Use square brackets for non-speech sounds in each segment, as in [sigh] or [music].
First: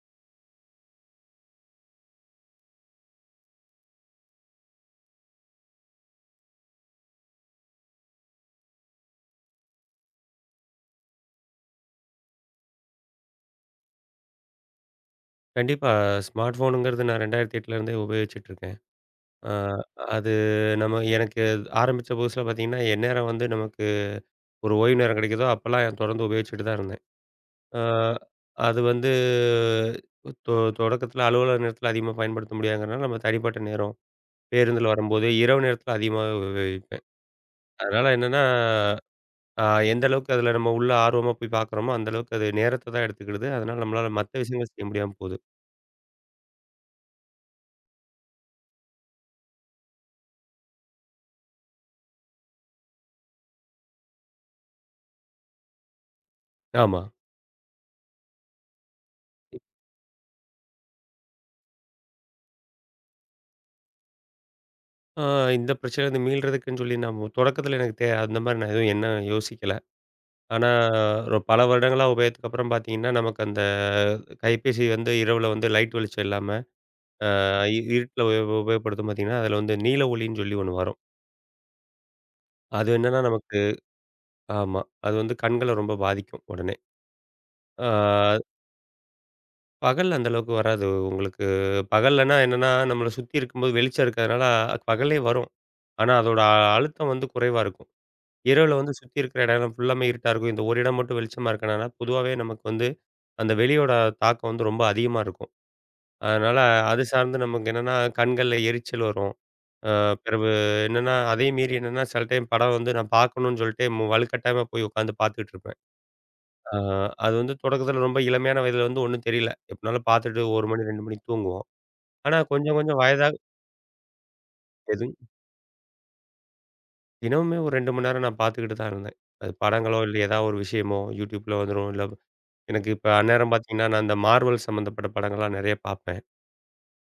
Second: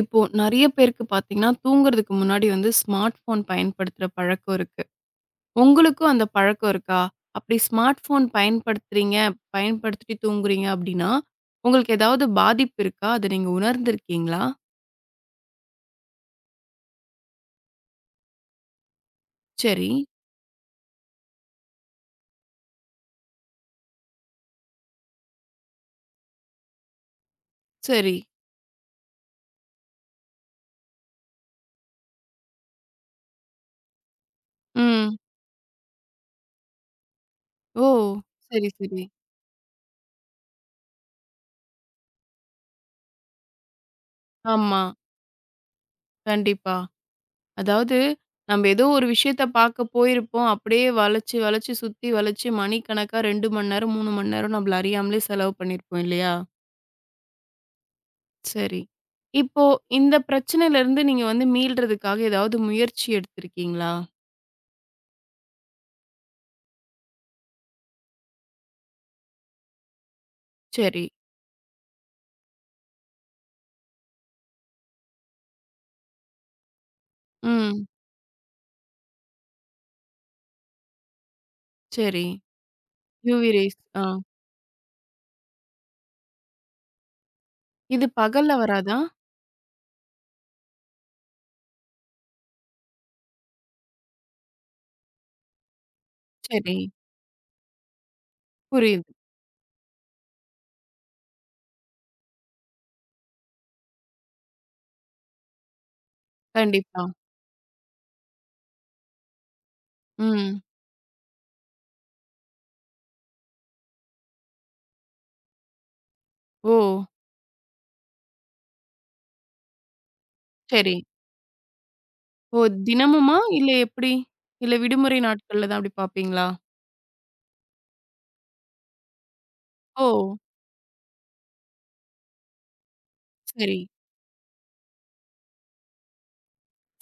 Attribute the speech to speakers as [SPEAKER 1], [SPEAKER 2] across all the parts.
[SPEAKER 1] இப்போ நெறைய பேருக்கு பார்த்தீங்கன்னா, தூங்குறதுக்கு முன்னாடி வந்து ஸ்மார்ட் ஃபோன் பயன்படுத்துற பழக்கம் இருக்கு. உங்களுக்கும் அந்த பழக்கம் இருக்கா? அப்படி ஸ்மார்ட் ஃபோன் பயன்படுத்துறீங்க, பயன்படுத்திட்டு தூங்குறீங்க அப்படின்னா, உங்களுக்கு ஏதாவது பாதிப்பு இருக்கா? அத நீங்க உணர்ந்திருக்கீங்களா?
[SPEAKER 2] கண்டிப்பா. ஸ்மார்ட் ஃபோனுங்கிறது நான் 2008 இருந்தே உபயோகிச்சுட்டு இருக்கேன். ஆ
[SPEAKER 1] சரி,
[SPEAKER 2] அது நம்ம எனக்கு ஆரம்பிச்ச புதுசுல பார்த்தீங்கன்னா, எந்நேரம் வந்து நமக்கு ஒரு ஓய்வு நேரம் கிடைக்குதோ, அப்பலாம் தொடர்ந்து உபயோகிச்சுட்டு தான் இருந்தேன். ஆ
[SPEAKER 1] சரி.
[SPEAKER 2] அது வந்து தொ தொடக்கத்தில அலுவலக நேரத்தில அதிகமா பயன்படுத்த முடியாதுங்கிறனால, நம்ம தனிப்பட்ட நேரம், பேருந்தில
[SPEAKER 1] ம்.
[SPEAKER 2] வரும்போது, இரவு நேரத்தில அதிகமாவே உபயோகிப்பேன்.
[SPEAKER 1] ஓ!
[SPEAKER 2] அதனால என்னன்னா,
[SPEAKER 1] சரி, சரி.
[SPEAKER 2] ஆ எந்த அளவுக்கு அதில நம்ம உள்ள ஆர்வமா போய் பார்க்குறோமோ, அந்த அளவுக்கு அது நேரத்த தான் எடுத்துக்கிடுது. அதனால நம்மளால மத்த விஷயங்கள்
[SPEAKER 1] ஆமா.
[SPEAKER 2] செய்ய முடியாம போகுது.
[SPEAKER 1] கண்டிப்பா. அதாவது நம்ம ஏதோ ஒரு விஷயத்த பார்க்க போயிருப்போம். அப்படியே வளைச்சு, வளைச்சு, சுத்தி வளைச்சு மணிக்கணக்கா 2 மணி நேரம், 3 மணி நேரம் நம்மள அறியாமலே செலவு பண்ணியிருப்போம் இல்லையா?
[SPEAKER 2] ஆமா.
[SPEAKER 1] சரி. இப்போ இந்த பிரச்சனையிலருந்து நீங்க வந்து மீள்றதுக்காக ஏதாவது முயற்சி எடுத்திருக்கீங்களா?
[SPEAKER 2] ஆ இந்த பிரச்சனையிலருந்து மீள்றதுக்குன்னு சொல்லி நம்ம தொடக்கத்தில எனக்கு அந்த மாரி நான் எதுவும் என்ன யோசிக்கல. ஆனா
[SPEAKER 1] சரி.
[SPEAKER 2] ஒரு பல வருடங்களா உபயோகத்துக்கு அப்புறம் பார்த்தீங்கன்னா, நமக்கு அந்த கைபேசி வந்து இரவுல வந்து லைட் வெளிச்சம் இல்லாம, ஆ இ
[SPEAKER 1] ம்.
[SPEAKER 2] இருட்டுல உபயோகப்படுத்தும் பார்த்தீங்கன்னா, அதில வந்து நீல ஒளின்னு சொல்லி ஒண்ணு வரும்.
[SPEAKER 1] சரி.
[SPEAKER 2] அது என்னன்னா
[SPEAKER 1] யூவி
[SPEAKER 2] நமக்கு
[SPEAKER 1] ரேஸ். ஆ.
[SPEAKER 2] ஆமா. அது வந்து கண்கள ரொம்ப பாதிக்கும் உடனே.
[SPEAKER 1] இது
[SPEAKER 2] ஆ
[SPEAKER 1] பகல்ல வராதா?
[SPEAKER 2] பகல்ல அந்த அளவுக்கு வராது உங்களுக்கு. பகல்லன்னா என்னன்னா, நம்மள சுத்தி இருக்கும்போது வெளிச்சம் இருக்கிறதுனால பகலே வரும். ஆனா அதோட
[SPEAKER 1] சரி.
[SPEAKER 2] அழுத்தம் வந்து குறைவா இருக்கும். இரவுல வந்து
[SPEAKER 1] புரியுது.
[SPEAKER 2] சுத்தி இருக்கிற இடம் ஃபுல்லாமே இருட்டா இருக்கும். இந்த ஒரு இடம் மட்டும் வெளிச்சமா இருக்கனால, பொதுவாவே நமக்கு வந்து அந்த வெளியோட தாக்கம் வந்து ரொம்ப அதிகமா இருக்கும். அதனால அது
[SPEAKER 1] கண்டிப்பா.
[SPEAKER 2] சார்ந்து நமக்கு என்னன்னா, கண்கள்ல எரிச்சல் வரும். அ பிறவு
[SPEAKER 1] ம்.
[SPEAKER 2] என்னன்னா, அதையும் மீறி என்னன்னா, சில டைம் படம் வந்து நான் பார்க்கணும்னு சொல்லிட்டு வலுக்கட்டாயமா போய் உட்காந்து பார்த்துட்டு இருப்பேன். அ
[SPEAKER 1] ஓ!
[SPEAKER 2] அது வந்து தொடக்கத்தில ரொம்ப இளமையான வயதில வந்து ஒண்ணும் தெரியல. எப்படினாலும் பார்த்துட்டு 1 மணி,
[SPEAKER 1] சரி.
[SPEAKER 2] 2 மணிக்கு தூங்குவோம். ஆனா
[SPEAKER 1] ஓ!
[SPEAKER 2] கொஞ்சம் கொஞ்சம் வயதாக
[SPEAKER 1] தினமுமா? இல்ல எப்படி? இல்ல
[SPEAKER 2] எதுவும்
[SPEAKER 1] விடுமுறை நாட்கள்ல தான் அப்படி பார்ப்பீங்களா?
[SPEAKER 2] தினமுமே ஒரு 2 மணி நேரம் நான் பார்த்துக்கிட்டு தான் இருந்தேன். அது படங்களோ,
[SPEAKER 1] ஓ!
[SPEAKER 2] இல்ல ஏதாவது ஒரு விஷயமோ, YouTubeல வந்துரும். இல்ல எனக்கு இப்ப அந்நேரம்
[SPEAKER 1] சரி.
[SPEAKER 2] பார்த்தீங்கன்னா, நான் இந்த மார்வல் சம்மந்தப்பட்ட படங்கள்லாம் நெறைய பார்ப்பேன்.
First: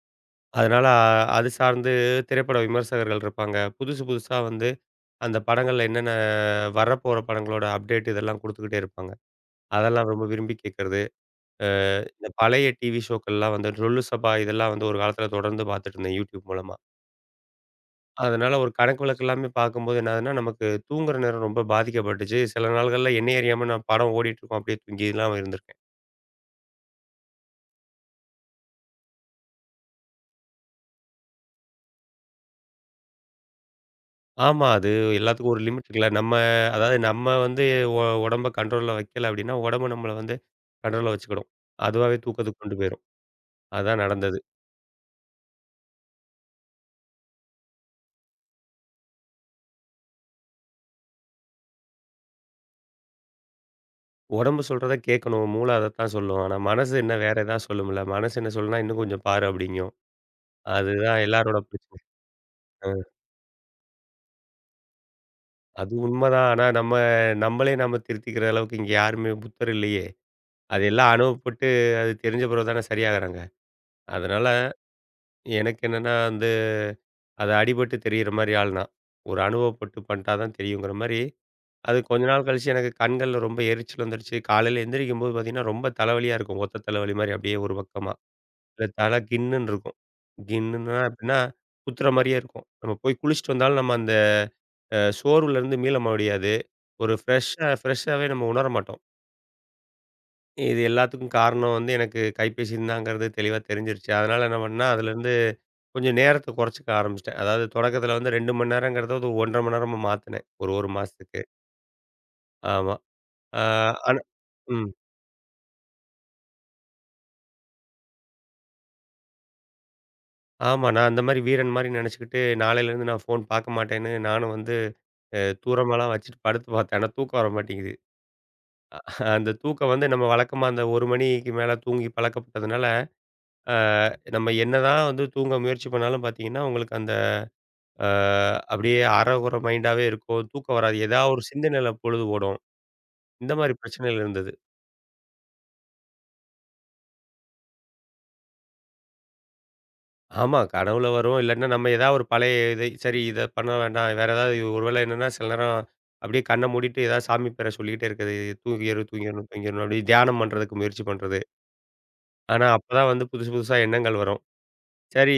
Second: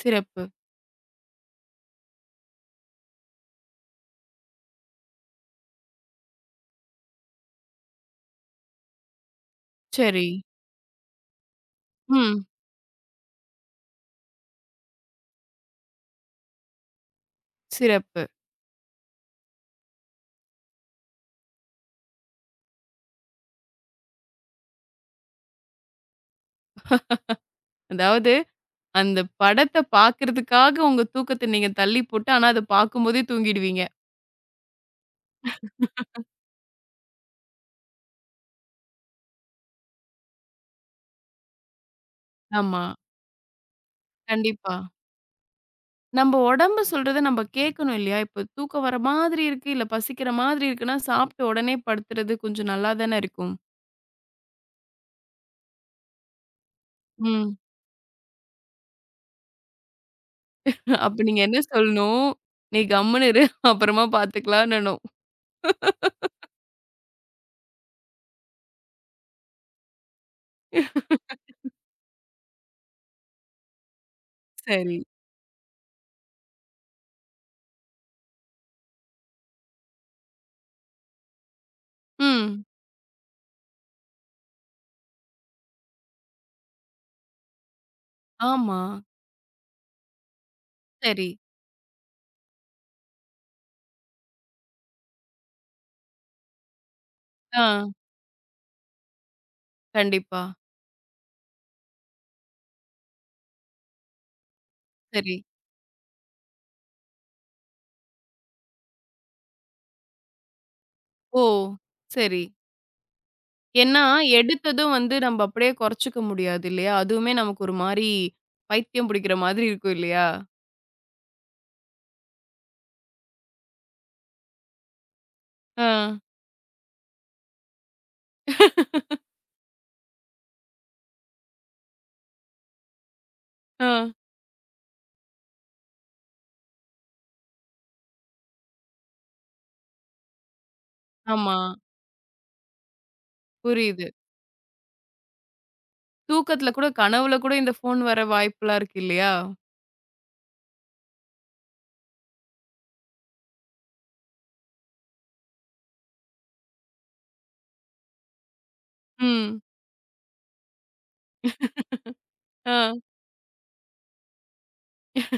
[SPEAKER 1] சிறப்பு.
[SPEAKER 2] அதனால அது சார்ந்து திரைப்பட விமர்சகர்கள் இருப்பாங்க. புதுசு புதுசா வந்து அந்த படங்கள்ல என்னென்ன வரப்போற படங்களோட அப்டேட் இதெல்லாம் குடுத்துக்கிட்டே இருப்பாங்க. அதெல்லாம் ரொம்ப
[SPEAKER 1] சரி.
[SPEAKER 2] விரும்பி கேட்கறது. அ இந்த
[SPEAKER 1] ம்.
[SPEAKER 2] பழைய டிவி ஷோக்கள்லாம் வந்து "லொல்லு சபா" இதெல்லாம் வந்து ஒரு காலத்தில தொடர்ந்து பார்த்துட்டுருந்தேன் YouTube மூலமா.
[SPEAKER 1] சிறப்பு.
[SPEAKER 2] அதனால ஒரு கணக்கு வழக்கு எல்லாமே பார்க்கும்போது என்ன ஆகுதுன்னா, நமக்கு தூங்குற நேரம் ரொம்ப பாதிக்கப்பட்டுச்சு. சில நாள்கள்ல என்னைய அறியாம நான் படம் ஓடிட்டுருக்கும். அப்படியே தூங்கிலாம் இருந்திருக்கேன்.
[SPEAKER 1] அதாவது அந்த படத்த பார்க்கறதுக்காக உங்க தூக்கத்த நீங்க தள்ளி போட்டு, ஆனா அத பார்க்கும்போதே தூங்கிடுவீங்க.
[SPEAKER 2] ஆமா. அது எல்லாத்துக்கும் ஒரு லிமிட் இருக்குல்ல. அதாவது நம்ம வந்து ஒ உடம்ப கண்ட்ரோல்ல வைக்கல அப்டின்னா, உடம்பு நம்மள வந்து கண்ட்ரோல்ல வச்சுக்கிடும். அதுவாவே தூக்கத்துக்கு கொண்டு
[SPEAKER 1] ஆமா.
[SPEAKER 2] போயிரும். அதான் நடந்தது.
[SPEAKER 1] கண்டிப்பா. நம்ப உடம்பு சொல்றத நம்ப கேட்கணும் இல்லையா? இப்ப தூக்கம் வர மாதிரி இருக்கு, இல்ல பசிக்கிற மாதிரி இருக்குன்னா, சாப்பிட்ட உடனே படுத்துறது கொஞ்சம் நல்லா தானே இருக்கும்.
[SPEAKER 2] உடம்பு சொல்றத கேட்கணும். மூளை அதத்தான் சொல்லும். ஆனா மனசு என்ன வேற
[SPEAKER 1] ம்.
[SPEAKER 2] ஏதாவது சொல்லும்ல. மனசு என்ன சொல்லும்னா, "இன்னும் கொஞ்சம் பாரு" அப்படிங்கும்.
[SPEAKER 1] அப்ப
[SPEAKER 2] அதுதான்
[SPEAKER 1] நீங்க என்ன
[SPEAKER 2] எல்லாரோட பிரச்சனை.
[SPEAKER 1] சொல்லணும்? "நீ
[SPEAKER 2] அ
[SPEAKER 1] கம்முனு இரு, அப்புறமா பார்த்துக்கலாம்னணும்."
[SPEAKER 2] அது உண்மதான். ஆனா நம்மளே நம்ம திருத்திக்கிற அளவுக்கு இங்க யாருமே புத்தர் இல்லையே. அது எல்லாம் அனுபவப்பட்டு அது தெரிஞ்ச பிறகு தானே சரியாகுறாங்க. அதனால
[SPEAKER 1] சரி.
[SPEAKER 2] எனக்கு என்னன்னா, அந்த அது அடிபட்டு தெரியிற மாரி ஆள் நான். ஒரு அனுபவப்பட்டு பண்ட்டா தான் தெரியுங்கிற மாரி, அது கொஞ்ச நாள்
[SPEAKER 1] ம்.
[SPEAKER 2] கழிச்சு எனக்கு கண்கள்ல ரொம்ப எரிச்சல் வந்துருச்சு. காலையில எந்திரிக்கும்போது பார்த்தீங்கன்னா, ரொம்ப தலைவலியா இருக்கும். ஒத்த தலைவலி மாரி அப்படியே ஒரு பக்கமா.
[SPEAKER 1] ஆமா.
[SPEAKER 2] இல்ல தலை கின்னுன்னு இருக்கும். கின்னுன்னா
[SPEAKER 1] சரி.
[SPEAKER 2] எப்படின்னா, குத்துற மாரியே இருக்கும். நம்ம போய் குளிச்சுட்டு வந்தாலும் நம்ம அந்த சோர்வுலேருந்து மீள முடியாது. ஒரு
[SPEAKER 1] ஆ.
[SPEAKER 2] ஃப்ரெஷ்ஷாவே நம்ம உணர மாட்டோம்.
[SPEAKER 1] கண்டிப்பா.
[SPEAKER 2] இது எல்லாத்துக்கும் காரணம் வந்து எனக்கு கைபேசின்னு தாங்கிறது தெளிவா தெரிஞ்சிருச்சு. அதனால என்ன பண்ணேன்னா, அதுலேருந்து
[SPEAKER 1] சரி.
[SPEAKER 2] கொஞ்சம் நேரத்த குறைச்சுக்க ஆரம்பிச்சுட்டேன். அதாவது தொடக்கத்தில வந்து 2 மணி நேரங்கிறத ஒரு 1 1/2 மணி நேரமா மாத்துனேன். ஒரு 1 மாசத்துக்கு.
[SPEAKER 1] ஓ! சரி.
[SPEAKER 2] ஆமா. ஆ
[SPEAKER 1] ஏன்னா,
[SPEAKER 2] ஆனா ம்.
[SPEAKER 1] எடுத்ததும் வந்து நம்ப அப்படியே குறைச்சுக்க முடியாது இல்லையா? அதுவுமே நமக்கு ஒரு மாரி பைத்தியம் பிடிக்கிற மாதிரி இருக்கும் இல்லையா?
[SPEAKER 2] ஆமா. நான் அந்த மாரி வீரன் மாரி நெனச்சுக்கிட்டு நாளையிலேருந்து நான் ஃபோன் பார்க்க மாட்டேன்னு நானும் வந்து
[SPEAKER 1] ஆ.
[SPEAKER 2] தூரமாலாம் வச்சுட்டு படுத்து பார்த்தேன். ஆனா தூக்கம் வர மாட்டேங்குது. அந்த தூக்கம் வந்து நம்ம வழக்கமா அந்த 1 மணிக்கு மேல தூங்கி பழக்கப்பட்டதுனால, ஆ
[SPEAKER 1] ஆ.
[SPEAKER 2] நம்ம என்னதான் வந்து தூங்க முயற்சி பண்ணாலும் பார்த்தீங்கன்னா, உங்களுக்கு அந்த அ அப்படியே அரைகுறை மைண்டாவே இருக்கும். தூக்கம் வராது. ஏதாவது ஒரு
[SPEAKER 1] ஆமா.
[SPEAKER 2] சிந்தனையில பொழுது ஓடும். இந்த மாரி
[SPEAKER 1] புரியுது.
[SPEAKER 2] பிரச்சனைகள் இருந்தது.
[SPEAKER 1] தூக்கத்துல கூட கனவுல கூட இந்த ஃபோன் வர வாய்ப்புலாம் இருக்கு இல்லையா?
[SPEAKER 2] ஆமா. கனவுல வரும். இல்லன்னா நம்ம ஏதாவது ஒரு பழைய இதை சரி இத பண்ண வேண்டாம். வேற ஏதாவது ஒருவேளை என்னன்னா சில நேரம் அப்படியே கண்ண மூடிட்டு ஏதாவது சாமி பேர சொல்லிக்கிட்டே இருக்கிறது. தூங்கிரு, தூங்கிரணும்,
[SPEAKER 1] ம்.
[SPEAKER 2] தூங்கிரணும் அப்படியே தியானம் பண்றதுக்கு முயற்சி பண்றது. ஆனா,
[SPEAKER 1] ஆ.
[SPEAKER 2] அப்பதான் வந்து புதுசு புதுசா எண்ணங்கள் வரும். சரி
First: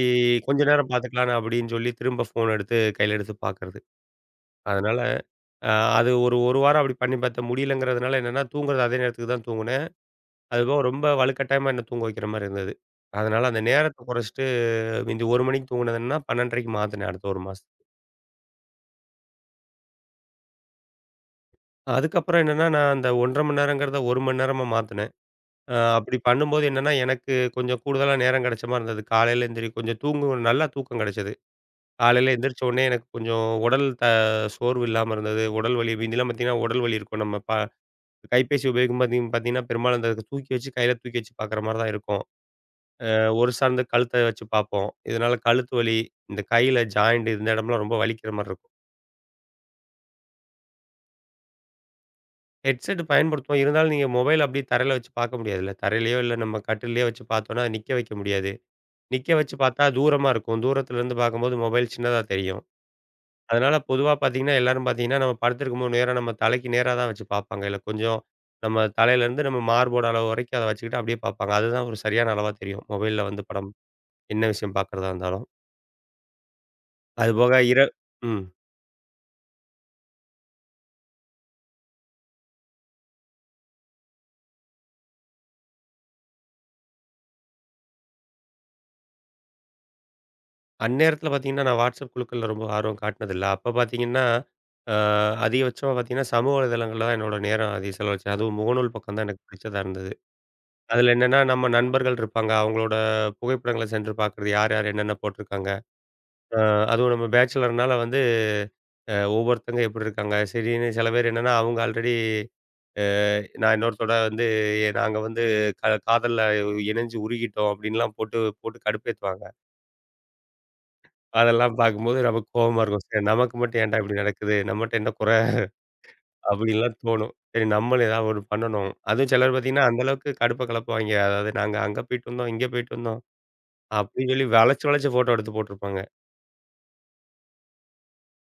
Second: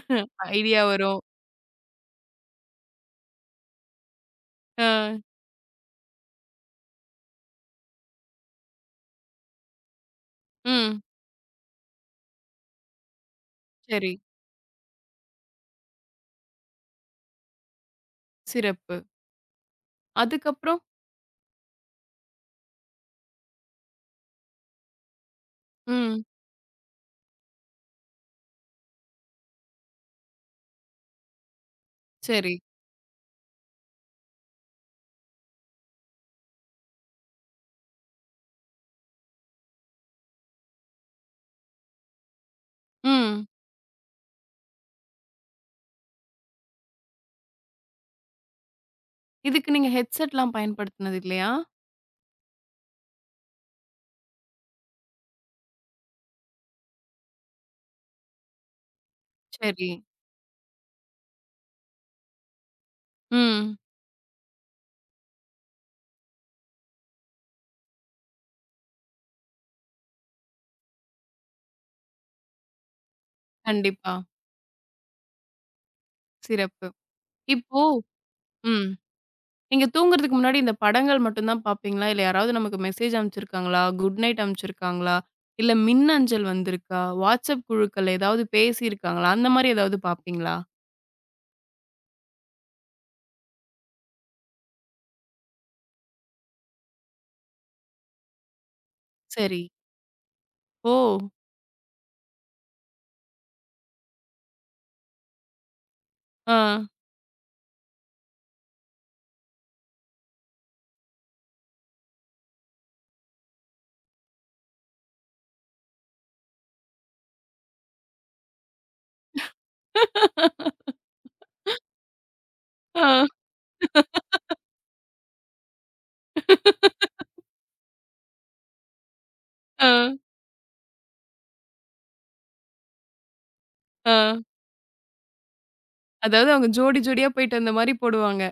[SPEAKER 2] கொஞ்ச
[SPEAKER 1] ஐடியா
[SPEAKER 2] நேரம்
[SPEAKER 1] வரும்.
[SPEAKER 2] பார்த்துக்கலாம் அப்படின்னு சொல்லி திரும்ப ஃபோன் எடுத்து கையில எடுத்து பார்க்கறது.
[SPEAKER 1] ஆ.
[SPEAKER 2] அதனால அ அது ஒரு 1 வாரம் அப்படி பண்ணி பார்த்தேன். முடியலங்கிறதுனால என்னன்னா தூங்குறது அதே நேரத்துக்கு தான் தூங்குனேன். அதுபோக
[SPEAKER 1] ம்.
[SPEAKER 2] ரொம்ப வலுக்கட்டாயமா என்ன தூங்க வைக்கிற மாரி இருந்தது. அதனால அந்த நேரத்த
[SPEAKER 1] சரி.
[SPEAKER 2] குறைச்சுட்டு மிந்தி 1 மணிக்கு தூங்குனதுன்னா 12:30க்கு மாத்துனேன் அடுத்த 1 மாசம்.
[SPEAKER 1] சிறப்பு. அதுக்கப்புறம்?
[SPEAKER 2] அதுக்கப்புறம் என்னன்னா, நான் அந்த 1 1/2 மணி நேரங்கிறத 1 மணி நேரமா மாத்துனேன். அப்படி
[SPEAKER 1] ம்.
[SPEAKER 2] பண்ணும்போது என்னன்னா, எனக்கு கொஞ்சம் கூடுதலா நேரம் கிடைச்ச மாரி இருந்தது. காலையில எந்திரி கொஞ்சம் தூங்கும் நல்லா தூக்கம் கிடைச்சது. காலையில
[SPEAKER 1] சரி.
[SPEAKER 2] எந்திரிச்ச உடனே எனக்கு கொஞ்சம் உடல் த சோர்வு இல்லாம இருந்தது. உடல் வலி மிந்திலாம் பார்த்தீங்கன்னா, உடல் வலி இருக்கும். நம்ம ப கைபேசி உபயோகிக்கும் பார்த்தீங்கன்னா, பெரும்பாலும் அந்த தூக்கி வச்சு கையில தூக்கி வச்சு பார்க்குற மாரி தான் இருக்கும்.
[SPEAKER 1] ம்.
[SPEAKER 2] ஒரு சார்ந்த கழுத்த வச்சு பார்ப்போம். இதனால கழுத்து வலி, இந்த கையில ஜாயிண்ட் இந்த இடம்லாம் ரொம்ப வலிக்கிற மாரி இருக்கும்.
[SPEAKER 1] இதுக்கு நீங்க ஹெட்செட்லாம் பயன்படுத்தினது இல்லையா?
[SPEAKER 2] ஹெட்செட் பயன்படுத்துவோம். இருந்தாலும் நீங்க மொபைல் அப்படியே தரையில வச்சு பார்க்க முடியாதுல்ல. தரையிலயோ இல்ல நம்ம கட்டில்லயோ வச்சு பார்த்தோம்னா, அத நிக்க வைக்க முடியாது. நிக்க வச்சு பார்த்தா
[SPEAKER 1] சரி.
[SPEAKER 2] தூரமா இருக்கும். தூரத்திலருந்து பார்க்கும்போது மொபைல் சின்னதா தெரியும். அதனால
[SPEAKER 1] ம்.
[SPEAKER 2] பொதுவா பார்த்தீங்கன்னா, எல்லாரும் பார்த்தீங்கன்னா, நம்ம படுத்திருக்கும்போது நேரா நம்ம தலைக்கு நேரா தான் வச்சு பார்ப்பாங்க. இல்ல கொஞ்சம் நம்ம தலையிலேருந்து நம்ம மார்போட அளவு வரைக்கும் அத வச்சுக்கிட்டு அப்படியே பார்ப்பாங்க. அதுதான் ஒரு சரியான அளவா தெரியும். மொபைல்ல வந்து படம்
[SPEAKER 1] கண்டிப்பா.
[SPEAKER 2] என்ன விஷயம் பார்க்கறதா இருந்தாலும்.
[SPEAKER 1] சிறப்பு.
[SPEAKER 2] அதுபோக இர
[SPEAKER 1] இப்போ
[SPEAKER 2] ம்.
[SPEAKER 1] ம். நீங்க தூங்குறதுக்கு முன்னாடி இந்த படங்கள் மட்டும் தான் பார்ப்பீங்களா? இல்ல யாராவது நமக்கு மெசேஜ் அனுப்பிச்சிருக்காங்களா? குட் நைட் அனுப்பிச்சிருக்காங்களா? இல்ல மின்னஞ்சல் வந்திருக்கா? WhatsApp குழுக்கள் ஏதாவது பேசியிருக்காங்களா? அந்த மாரி ஏதாவது பார்ப்பீங்களா?
[SPEAKER 2] அந்நேரத்துல பார்த்தீங்கன்னா, நான் WhatsApp குழுக்கள்ல ரொம்ப ஆர்வம் காட்டினதில்ல. அப்ப பார்த்தீங்கன்னா, அ அதிகபட்சமா பார்த்தீங்கன்னா, சமூக வலைதளங்கள்ல தான் என்னோட நேரம் அதிக செலவழிச்சேன். அதுவும் முகநூல் பக்கம் தான் எனக்கு
[SPEAKER 1] சரி.
[SPEAKER 2] பிடிச்சதா இருந்தது.
[SPEAKER 1] ஓ!
[SPEAKER 2] அதில என்னன்னா, நம்ம நண்பர்கள் இருப்பாங்க. அவங்களோட புகைப்படங்கள சென்று பார்க்குறது. யார், யார் என்னென்ன போட்டிருக்காங்க.
[SPEAKER 1] ஆ.
[SPEAKER 2] அ அதுவும் நம்ம பேச்சுலர்னால வந்து ஒவ்வொருத்தங்க எப்படி இருக்காங்க. சரின்னு சில பேர் என்னன்னா, அவங்க ஆல்ரெடி அ நான் இன்னொருத்தரோட வந்து நாங்க வந்து காதல்ல இணைஞ்சு உருகிட்டோம் அப்படின்லாம் போட்டு போட்டு கடுப்பேத்துவாங்க. அதெல்லாம் பார்க்கும்போது நமக்கு கோவமா இருக்கும்.
[SPEAKER 1] ஆ.
[SPEAKER 2] சரி நமக்கு மட்டும் ஏன்டா இப்படி நடக்குது? நம்மட்ட என்ன குறை? அப்படின்லாம் தோணும். சரி நம்மளும் ஏதாவது ஒண்ணு பண்ணணும். அதுவும் சிலர் பார்த்தீங்கன்னா,
[SPEAKER 1] ஆ,
[SPEAKER 2] அந்த அளவுக்கு கடுப்ப கலப்புவாய்ங்க. அதாவது நாங்க அங்க போயிட்டு வந்தோம், இங்க போயிட்டு வந்தோம்.
[SPEAKER 1] ஆ.
[SPEAKER 2] அப்படின்னு சொல்லி வளைச்சு வளைச்சு ஃபோட்டோ எடுத்து போட்டிருப்பாங்க.
[SPEAKER 1] அதாவது அவங்க ஜோடி ஜோடியா போயிட்டு வந்த மாரி போடுவாங்க.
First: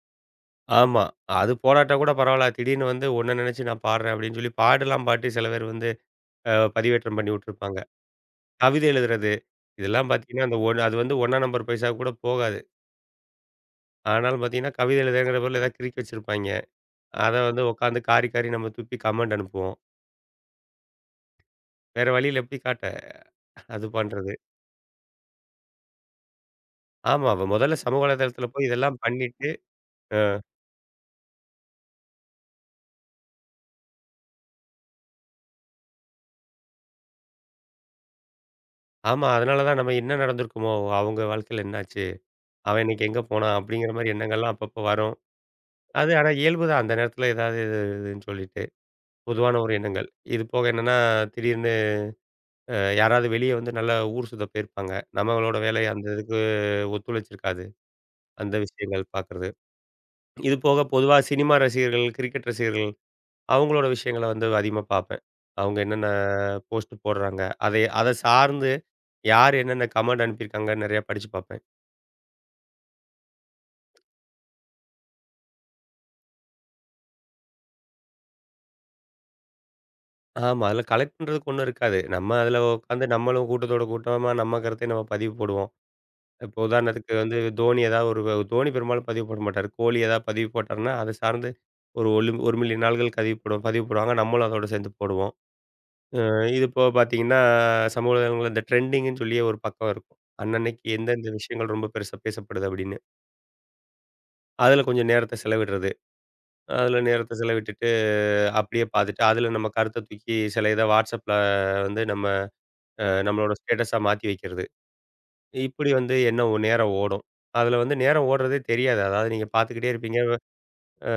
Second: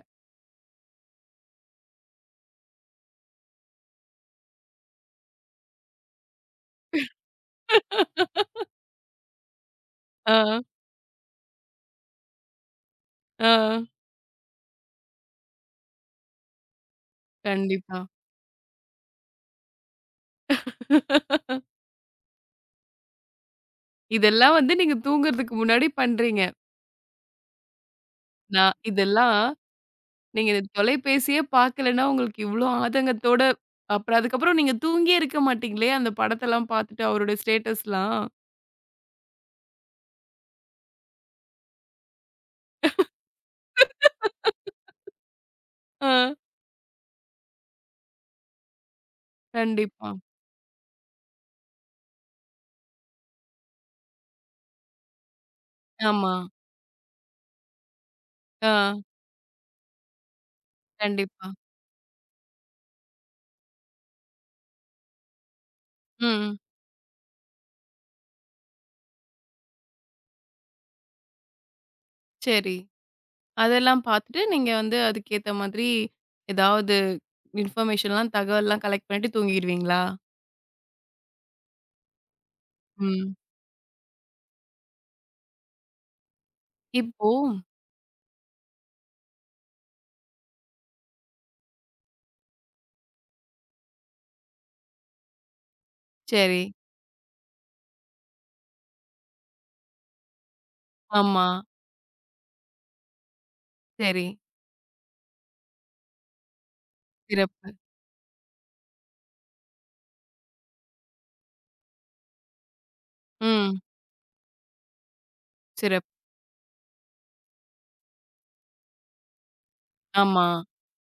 [SPEAKER 2] ஆமா. அது போடாட்டா கூட பரவால்ல. திடீர்னு வந்து உன்ன நினைச்சு நான் பாடுறேன் அப்படின்னு சொல்லி பாடலாம் பாட்டு சில பேர் வந்து பதிவேற்றம் பண்ணி விட்டுருப்பாங்க. கவிதை எழுதுறது. இதெல்லாம் பார்த்தீங்கன்னா, அந்த
[SPEAKER 1] ஆ,
[SPEAKER 2] ஒண்ணு அது வந்து 1ஆம் நம்பர் பைசா கூட போகாது.
[SPEAKER 1] ஆ.
[SPEAKER 2] ஆனாலும் பார்த்தீங்கன்னா, கவிதை எழுதுறேங்கிற பேர்ல ஏதாவது கிறுக்கி வச்சிருப்பாய்ங்க. அத வந்து
[SPEAKER 1] கண்டிப்பா.
[SPEAKER 2] உட்காந்து காரி, காரி நம்ம துப்பி கமெண்ட் அனுப்புவோம். வேற வழியில எப்படி காட்ட? அது பண்றது.
[SPEAKER 1] இதெல்லாம் வந்து நீங்க தூங்குறதுக்கு முன்னாடி பண்றீங்க.
[SPEAKER 2] ஆமா. அவ முதல்ல சமூக வலைதளத்தில போய்
[SPEAKER 1] நான்
[SPEAKER 2] இதெல்லாம்
[SPEAKER 1] இதெல்லாம்
[SPEAKER 2] பண்ணிட்டு அ
[SPEAKER 1] நீங்க இந்த தொலைபேசியே பார்க்கலன்னா, உங்களுக்கு இவ்ளோ ஆதங்கத்தோட அப்புறம் அதுக்கப்புறம் நீங்க தூங்கியே இருக்க மாட்டீங்களே! அந்த படத்தெல்லாம் பார்த்துட்டு அவருடைய ஸ்டேட்டஸ்லாம்.
[SPEAKER 2] ஆமா. அதனால தான் நம்ம என்ன நடந்திருக்குமோ? அவங்க வாழ்க்கையில என்னாச்சு? அவன் இன்னைக்கு எங்க போனான்? அப்படிங்கிற மாரி எண்ணங்கள்லாம் அப்பப்போ வரும்.
[SPEAKER 1] ஆ.
[SPEAKER 2] அது ஆனா இயல்பு தான். அந்த நேரத்தில ஏதாவது இது இதுன்னு சொல்லிட்டு. பொதுவான ஒரு எண்ணங்கள்.
[SPEAKER 1] கண்டிப்பா.
[SPEAKER 2] இது போக என்னன்னா, திடீர்னு யாராவது வெளிய வந்து நல்லா ஊர் சுத்த போயிருப்பாங்க. நம்மளோட வேலை அந்த
[SPEAKER 1] ஆமா.
[SPEAKER 2] இதுக்கு ஒத்துழைச்சிருக்காது. அந்த
[SPEAKER 1] ஆ.
[SPEAKER 2] விஷயங்கள் பார்க்கறது. இது போக பொதுவா
[SPEAKER 1] கண்டிப்பா.
[SPEAKER 2] சினிமா ரசிகர்கள், கிரிக்கெட் ரசிகர்கள் அவங்களோட விஷயங்கள வந்து அதிகமா பார்ப்பேன். அவங்க என்னென்ன
[SPEAKER 1] ம்.
[SPEAKER 2] போஸ்ட் போடுறாங்க? அதை அதை சார்ந்து யார் என்னென்ன கமெண்ட் அனுப்பியிருக்காங்கன்னு நெறையா படிச்சு பார்ப்பேன்.
[SPEAKER 1] சரி. அதெல்லாம் பார்த்துட்டு நீங்க வந்து அதுக்கேத்த மாதிரி ஏதாவது இன்ஃபர்மேஷன்லாம் தகவல்லாம் கலெக்ட் பண்ணிட்டு தூங்கிருவீங்களா?
[SPEAKER 2] ஆமா. அதில கலெக்ட் பண்றதுக்கு ஒண்ணும் இருக்காது. நம்ம அதில உட்காந்து
[SPEAKER 1] ம்.
[SPEAKER 2] நம்மளும் கூட்டத்தோட கூட்டமா நம்ம கருத்தை நம்ம பதிவு போடுவோம். இப்போ உதாரணத்துக்கு
[SPEAKER 1] இப்போ
[SPEAKER 2] வந்து தோனி ஏதாவது ஒரு தோனி பெரும்பாலும் பதிவு போட மாட்டாரு. கோலி ஏதாவது பதிவு போட்டாருன்னா, அதை சார்ந்து ஒரு 1 மில்லியன் நாள்கள் பதிவு போடுவோம் பதிவு போடுவாங்க. நம்மளும் அதோட சேர்ந்து போடுவோம். அ
[SPEAKER 1] சரி.
[SPEAKER 2] இது போக பார்த்தீங்கன்னா, சமூக வலைதளங்கள்ல இந்த ட்ரெண்டிங்ன்னு சொல்லி ஒரு பக்கம் இருக்கும். அன்னன்னைக்கு எந்தெந்த
[SPEAKER 1] ஆமா.
[SPEAKER 2] விஷயங்கள் ரொம்ப பெருசா பேசப்படுது அப்படின்னு.
[SPEAKER 1] சரி.
[SPEAKER 2] அதில கொஞ்சம் நேரத்த செலவிடுறது. அதில நேரத்த
[SPEAKER 1] சிறப்பு.
[SPEAKER 2] செலவிட்டுட்டு, அப்படியே பார்த்துட்டு, அதில நம்ம கருத்த தூக்கி சில இத WhatsAppல வந்து நம்ம நம்மளோட
[SPEAKER 1] ம்.
[SPEAKER 2] ஸ்டேட்டஸா மாத்தி வைக்கிறது. இப்படி
[SPEAKER 1] சிறப்பு.
[SPEAKER 2] வந்து என்ன நேரம் ஓடும். அதில வந்து நேரம் ஓடுறதே தெரியாது. அதாவது நீங்க பார்த்துக்கிட்டே இருப்பீங்க.
[SPEAKER 1] ஆமா.
[SPEAKER 2] அ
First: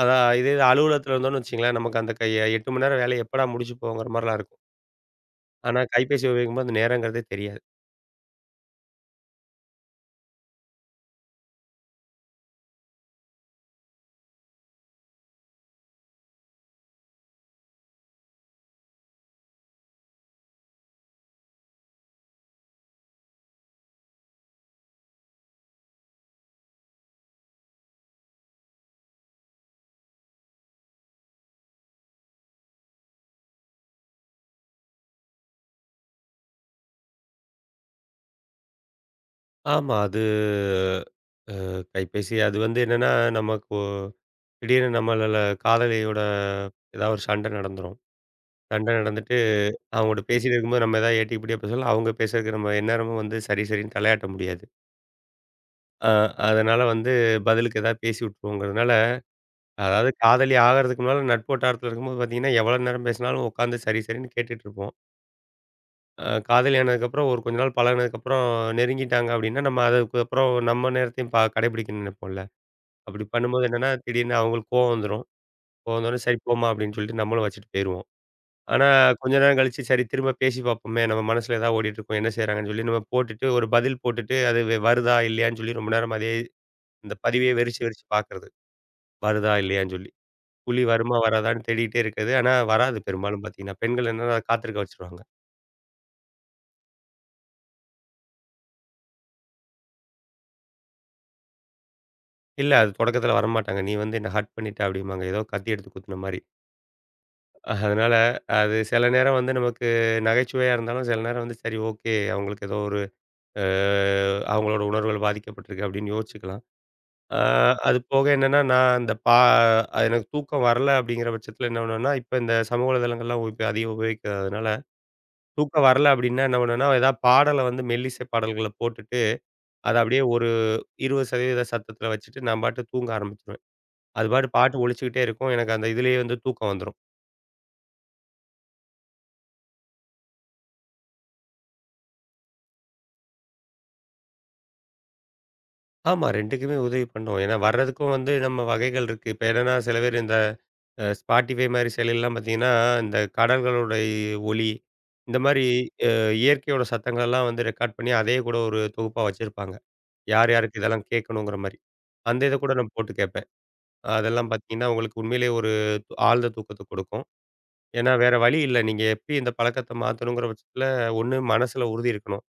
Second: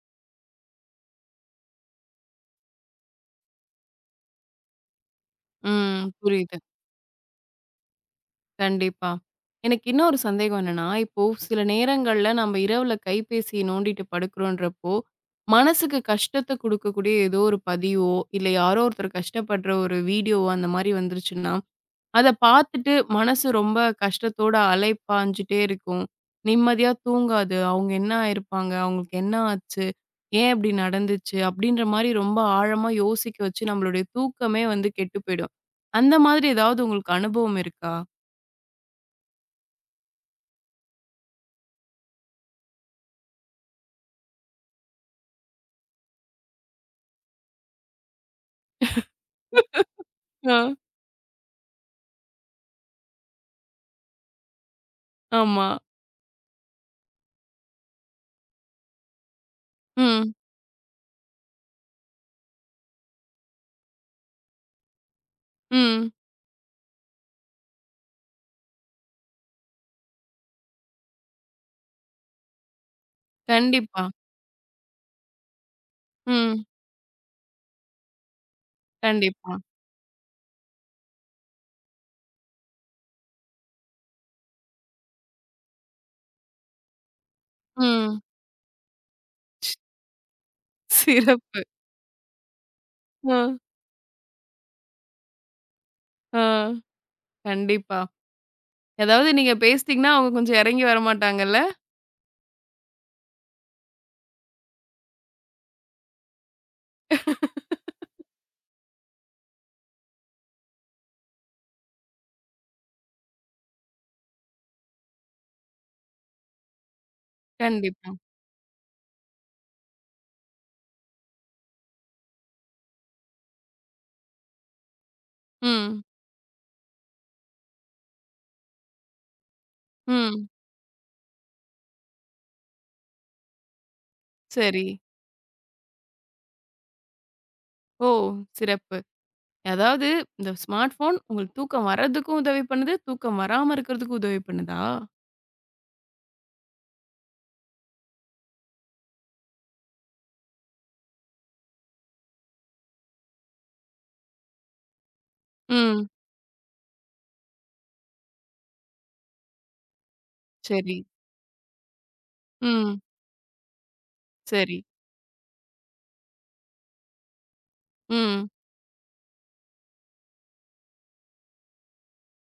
[SPEAKER 2] அதான் இதே இது அலுவலகத்தில இருந்தோம்னு வச்சுக்கங்களேன், நமக்கு அந்த 8 மணி நேரம் வேலைய எப்படா முடிச்சு போவோங்கிற மாரிலாம் இருக்கும். ஆனா
[SPEAKER 1] ம்.
[SPEAKER 2] கைபேசி
[SPEAKER 1] புரியுது.
[SPEAKER 2] உபயோகிக்கும்போது அந்த நேரங்கிறதே தெரியாது.
[SPEAKER 1] கண்டிப்பா. எனக்கு இன்னொரு சந்தேகம் என்னன்னா, இப்போ சில நேரங்கள்ல நம்ம இரவுல கைபேசிய நோண்டிட்டு படுக்கிறோன்றப்போ, மனசுக்கு கஷ்டத்த குடுக்கக்கூடிய ஏதோ ஒரு பதிவோ, இல்ல யாரோ ஒருத்தர் கஷ்டப்படுற ஒரு வீடியோவோ அந்த மாரி வந்துருச்சுன்னா, அத பார்த்துட்டு மனசு ரொம்ப கஷ்டத்தோட அலைப்பாஞ்சுட்டே இருக்கும். நிம்மதியா தூங்காது. அவங்க என்ன ஆயிருப்பாங்க? அவங்களுக்கு என்ன ஆச்சு? ஏன் இப்படி நடந்துச்சு? அப்படின்ற மாரி ரொம்ப ஆழமா யோசிக்க வச்சு நம்மளுடைய தூக்கமே வந்து கெட்டு போயிடும். அந்த மாதிரி ஏதாவது உங்களுக்கு அனுபவம் இருக்கா?
[SPEAKER 2] ஆமா. அது கைபேசி அது வந்து என்னன்னா, நமக்கு திடீர்னு நம்மள காதலியோட ஏதாவது ஒரு சண்டை நடந்துரும். சண்டை நடந்துட்டு, அவங்கூட
[SPEAKER 1] [laughs]
[SPEAKER 2] பேசிட்டு
[SPEAKER 1] ஆ,
[SPEAKER 2] இருக்கும்போது நம்ம ஏதாவது ஏட்டி இப்படியா பேசலாம். அவங்க பேசுறதுக்கு நம்ம எந்நேரமும் வந்து சரி, சரின்னு தலையாட்ட முடியாது.
[SPEAKER 1] ஆமா.
[SPEAKER 2] அ அதனால வந்து பதிலுக்கு ஏதாவது பேசி விட்டுருவோங்கிறதுனால, அதாவது
[SPEAKER 1] ம்,
[SPEAKER 2] காதலி ஆகறதுக்கு முன்னால நட்பு வட்டாரத்தில இருக்கும்போது பார்த்தீங்கன்னா, எவ்வளோ நேரம் பேசினாலும் உட்காந்து சரி, சரின்னு கேட்டுட்டு இருப்போம்.
[SPEAKER 1] ம்.
[SPEAKER 2] காதலி ஆனதுக்கப்புறம் ஒரு கொஞ்ச நாள் பழகுனதுக்கப்புறம் நெருங்கிட்டாங்க அப்படின்னா, நம்ம அதுக்கப்புறம் நம்ம நேரத்தையும் கடைபிடிக்கணும்னு நினைப்போம்ல. அப்படி பண்ணும்போது என்னன்னா,
[SPEAKER 1] கண்டிப்பா.
[SPEAKER 2] திடீர்னு அவங்களுக்கு கோவம் வந்துரும். கோவம் வந்தோனே, "சரி
[SPEAKER 1] ம்.
[SPEAKER 2] போம்மா" அப்படின்னு சொல்லிட்டு நம்மளும் வச்சுட்டு போயிருவோம். ஆனா, கொஞ்ச
[SPEAKER 1] கண்டிப்பா.
[SPEAKER 2] நேரம் கழிச்சு, சரி திரும்ப பேசி பார்ப்போமே! நம்ம மனசுல ஏதாவது ஓடிட்டுருக்கும். என்ன செய்றாங்கன்னு சொல்லி நம்ம போட்டுட்டு, ஒரு பதில் போட்டுட்டு, அது வருதா? இல்லையான்னு சொல்லி ரொம்ப நேரம் அதே இந்த பதிவையே வெறிச்சு வெறிச்சு
[SPEAKER 1] ம்.
[SPEAKER 2] பார்க்குறது. வருதா? இல்லையான்னு சொல்லி. புலி வருமா?
[SPEAKER 1] சிறப்பு.
[SPEAKER 2] வராதான்னு தேடிக்கிட்டே இருக்கிறது. ஆனா, வராது
[SPEAKER 1] ஆ,
[SPEAKER 2] பெரும்பாலும் பார்த்தீங்கன்னா. பெண்கள் என்னன்னா அதை காத்திருக்க வச்சுருவாங்க.
[SPEAKER 1] ஆ. கண்டிப்பா. ஏதாவது நீங்க பேசிட்டீங்கன்னா அவங்க கொஞ்சம் இறங்கி வரமாட்டாங்கல்ல?
[SPEAKER 2] இல்ல அது தொடக்கத்தில வரமாட்டாங்க. "நீ வந்து என்ன ஹர்ட் பண்ணிட்ட" அப்படிம்பாங்க. ஏதோ கத்தி எடுத்து குத்துன மாரி. அதனால, அது சில நேரம் வந்து நமக்கு நகைச்சுவையா இருந்தாலும், சில நேரம் வந்து சரி ஓகே. அவங்களுக்கு ஏதோ ஒரு அ அவங்களோட உணர்வுகள் பாதிக்கப்பட்டிருக்கு அப்படின்னு யோசிச்சுக்கலாம். அ அது
[SPEAKER 1] கண்டிப்பா.
[SPEAKER 2] போக என்னன்னா, நான் அந்த அது எனக்கு தூக்கம் வரல அப்படிங்கிற பட்சத்தில என்ன பண்ணுவேன்னா, இப்ப இந்த சமூக வலைதளங்கள்லாம் இப்ப அதிகம் உபயோகிக்கிறதுனால, தூக்கம்
[SPEAKER 1] ம்,
[SPEAKER 2] வரல அப்படின்னா என்ன பண்ணுவேன்னா, ஏதாவது பாடல வந்து மெல்லிசை பாடல்கள போட்டுட்டு, அத அப்படியே
[SPEAKER 1] ம்.
[SPEAKER 2] ஒரு 20% சத்தத்தில வச்சுட்டு நான் பாட்டு தூங்க ஆரம்பிச்சுருவேன். அது பாட்டு பாட்டு
[SPEAKER 1] சரி.
[SPEAKER 2] ஒலிச்சுக்கிட்டே இருக்கும். எனக்கு அந்த இதுலயே வந்து தூக்கம் வந்துரும்.
[SPEAKER 1] ஓ! சிறப்பு. அதாவது இந்த ஸ்மார்ட் ஃபோன் உங்களுக்கு தூக்கம் வர்றதுக்கும் உதவி பண்ணுது, தூக்கம் வராம இருக்கிறதுக்கும் உதவி பண்ணுதா?
[SPEAKER 2] ஆமா 2க்குமே உதவி பண்ணும். ஏன்னா வர்றதுக்கும் வந்து நம்ம வகைகள் இருக்கு. இப்ப என்னன்னா சில பேர் இந்த Spotify மாரி செயலிலாம் பார்த்தீங்கன்னா, இந்த கடல்களுடைய ஒலி, இந்த மாரி
[SPEAKER 1] ம்.
[SPEAKER 2] அ இயற்கையோட சத்தங்களெல்லாம் வந்து ரெக்கார்ட் பண்ணி, அதே கூட ஒரு தொகுப்பா வச்சிருப்பாங்க. யார் யாருக்கு
[SPEAKER 1] சரி.
[SPEAKER 2] இதெல்லாம் கேட்கணுங்கிற மாரி. அந்த இத கூட நான்
[SPEAKER 1] ம்.
[SPEAKER 2] போட்டு கேட்பேன். அதெல்லாம்
[SPEAKER 1] சரி.
[SPEAKER 2] பார்த்தீங்கன்னா, உங்களுக்கு உண்மையிலேயே ஒரு ஆழ்ந்த தூக்கத்த கொடுக்கும். ஏன்னா, வேற
[SPEAKER 1] ம்.
[SPEAKER 2] வழி இல்ல. நீங்க எப்படி இந்த பழக்கத்த மாத்தணுங்கிற பட்சத்தில, ஒண்ணு மனசுல உறுதி இருக்கணும்.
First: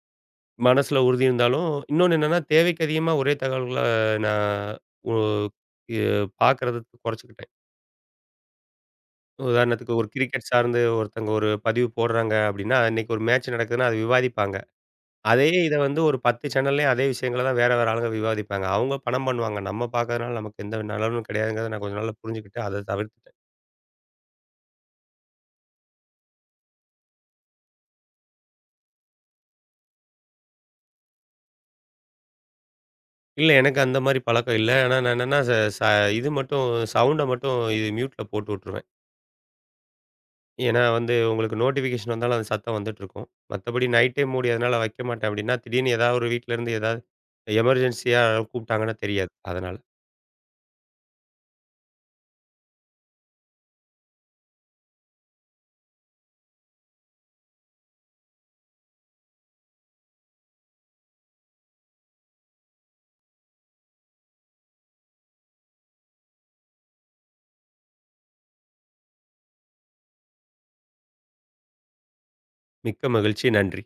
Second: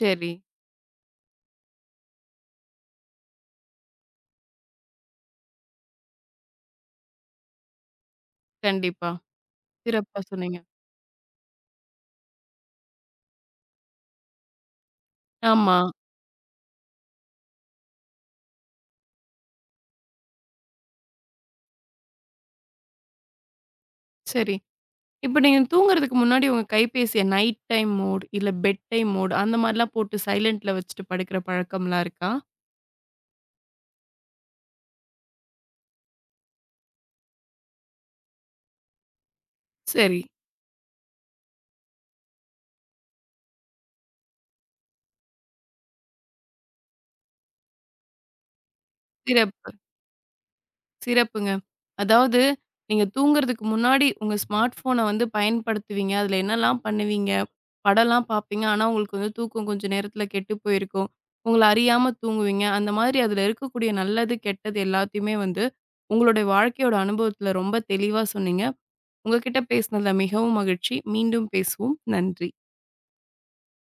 [SPEAKER 1] சரி.
[SPEAKER 2] மனசுல உறுதி இருந்தாலும், இன்னொன்னு என்னன்னா, தேவைக்கு அதிகமா ஒரே தகவல்கள நான் ஒ இ பார்க்கறது குறைச்சுக்கிட்டேன்.
[SPEAKER 1] கண்டிப்பா.
[SPEAKER 2] உதாரணத்துக்கு ஒரு
[SPEAKER 1] சிறப்பா
[SPEAKER 2] கிரிக்கெட்
[SPEAKER 1] சொன்னீங்க.
[SPEAKER 2] சார்ந்து ஒருத்தங்க ஒரு பதிவு போடுறாங்க அப்படின்னா, அன்னைக்கு ஒரு மேட்ச் நடக்குதுன்னா அது விவாதிப்பாங்க. அதே இத
[SPEAKER 1] ஆமா.
[SPEAKER 2] வந்து ஒரு 10 சேனல்லயும் அதே விஷயங்கள தான் வேற, வேற ஆளுங்க விவாதிப்பாங்க. அவங்க பணம் பண்ணுவாங்க. நம்ம பார்க்கறதுனால நமக்கு எந்த நலனும் கிடையாதுங்கிறத நான் கொஞ்ச நாள்ல புரிஞ்சுக்கிட்டு அத தவிர்த்துட்டேன்.
[SPEAKER 1] சரி. இப்ப நீங்க தூங்குறதுக்கு முன்னாடி உங்க கைபேசிய நைட் டைம் மோட் இல்ல பெட் டைம் மோட் அந்த மாரிலாம் போட்டு சைலன்ட்ல வச்சுட்டு படுக்கிற பழக்கம்லாம் இருக்கா?
[SPEAKER 2] இல்ல எனக்கு அந்த மாரி பழக்கம் இல்ல. ஆனா நான் என்னன்னா ச ச இது மட்டும் சவுண்ட மட்டும் இது மியூட்ல போட்டு விட்டுருவேன்.
[SPEAKER 1] சரி.
[SPEAKER 2] ஏன்னா வந்து உங்களுக்கு நோட்டிஃபிகேஷன் வந்தாலும் அந்த சத்தம் வந்துட்டுருக்கும். மத்தபடி நைட் டைம் மூடி அதனால வைக்க மாட்டேன் அப்படின்னா, திடீர்னு ஏதாவது ஒரு வீட்ல இருந்து ஏதாவது எமர்ஜென்சியா கூப்பிட்டாங்கன்னா தெரியாது.
[SPEAKER 1] சிறப்பு.
[SPEAKER 2] அதனால.
[SPEAKER 1] சிறப்புங்க. அதாவது நீங்க தூங்குறதுக்கு முன்னாடி உங்க ஸ்மார்ட் ஃபோன வந்து பயன்படுத்துவீங்க. அதுல என்னலாம் பண்ணுவீங்க? படம்லாம் பார்ப்பீங்க. ஆனா, உங்களுக்கு வந்து தூக்கம் கொஞ்சம் நேரத்துல கெட்டு போயிருக்கும். உங்கள அறியாம தூங்குவீங்க. அந்த மாதிரி அதுல இருக்கக்கூடிய நல்லது, கெட்டது எல்லாத்தையுமே வந்து உங்களுடைய வாழ்க்கையோட அனுபவத்துல ரொம்ப தெளிவா சொன்னீங்க. உங்க கிட்ட பேசினதுல மிகவும் மகிழ்ச்சி. மீண்டும் பேசுவோம். நன்றி.
[SPEAKER 2] மிக்க மகிழ்ச்சி. நன்றி.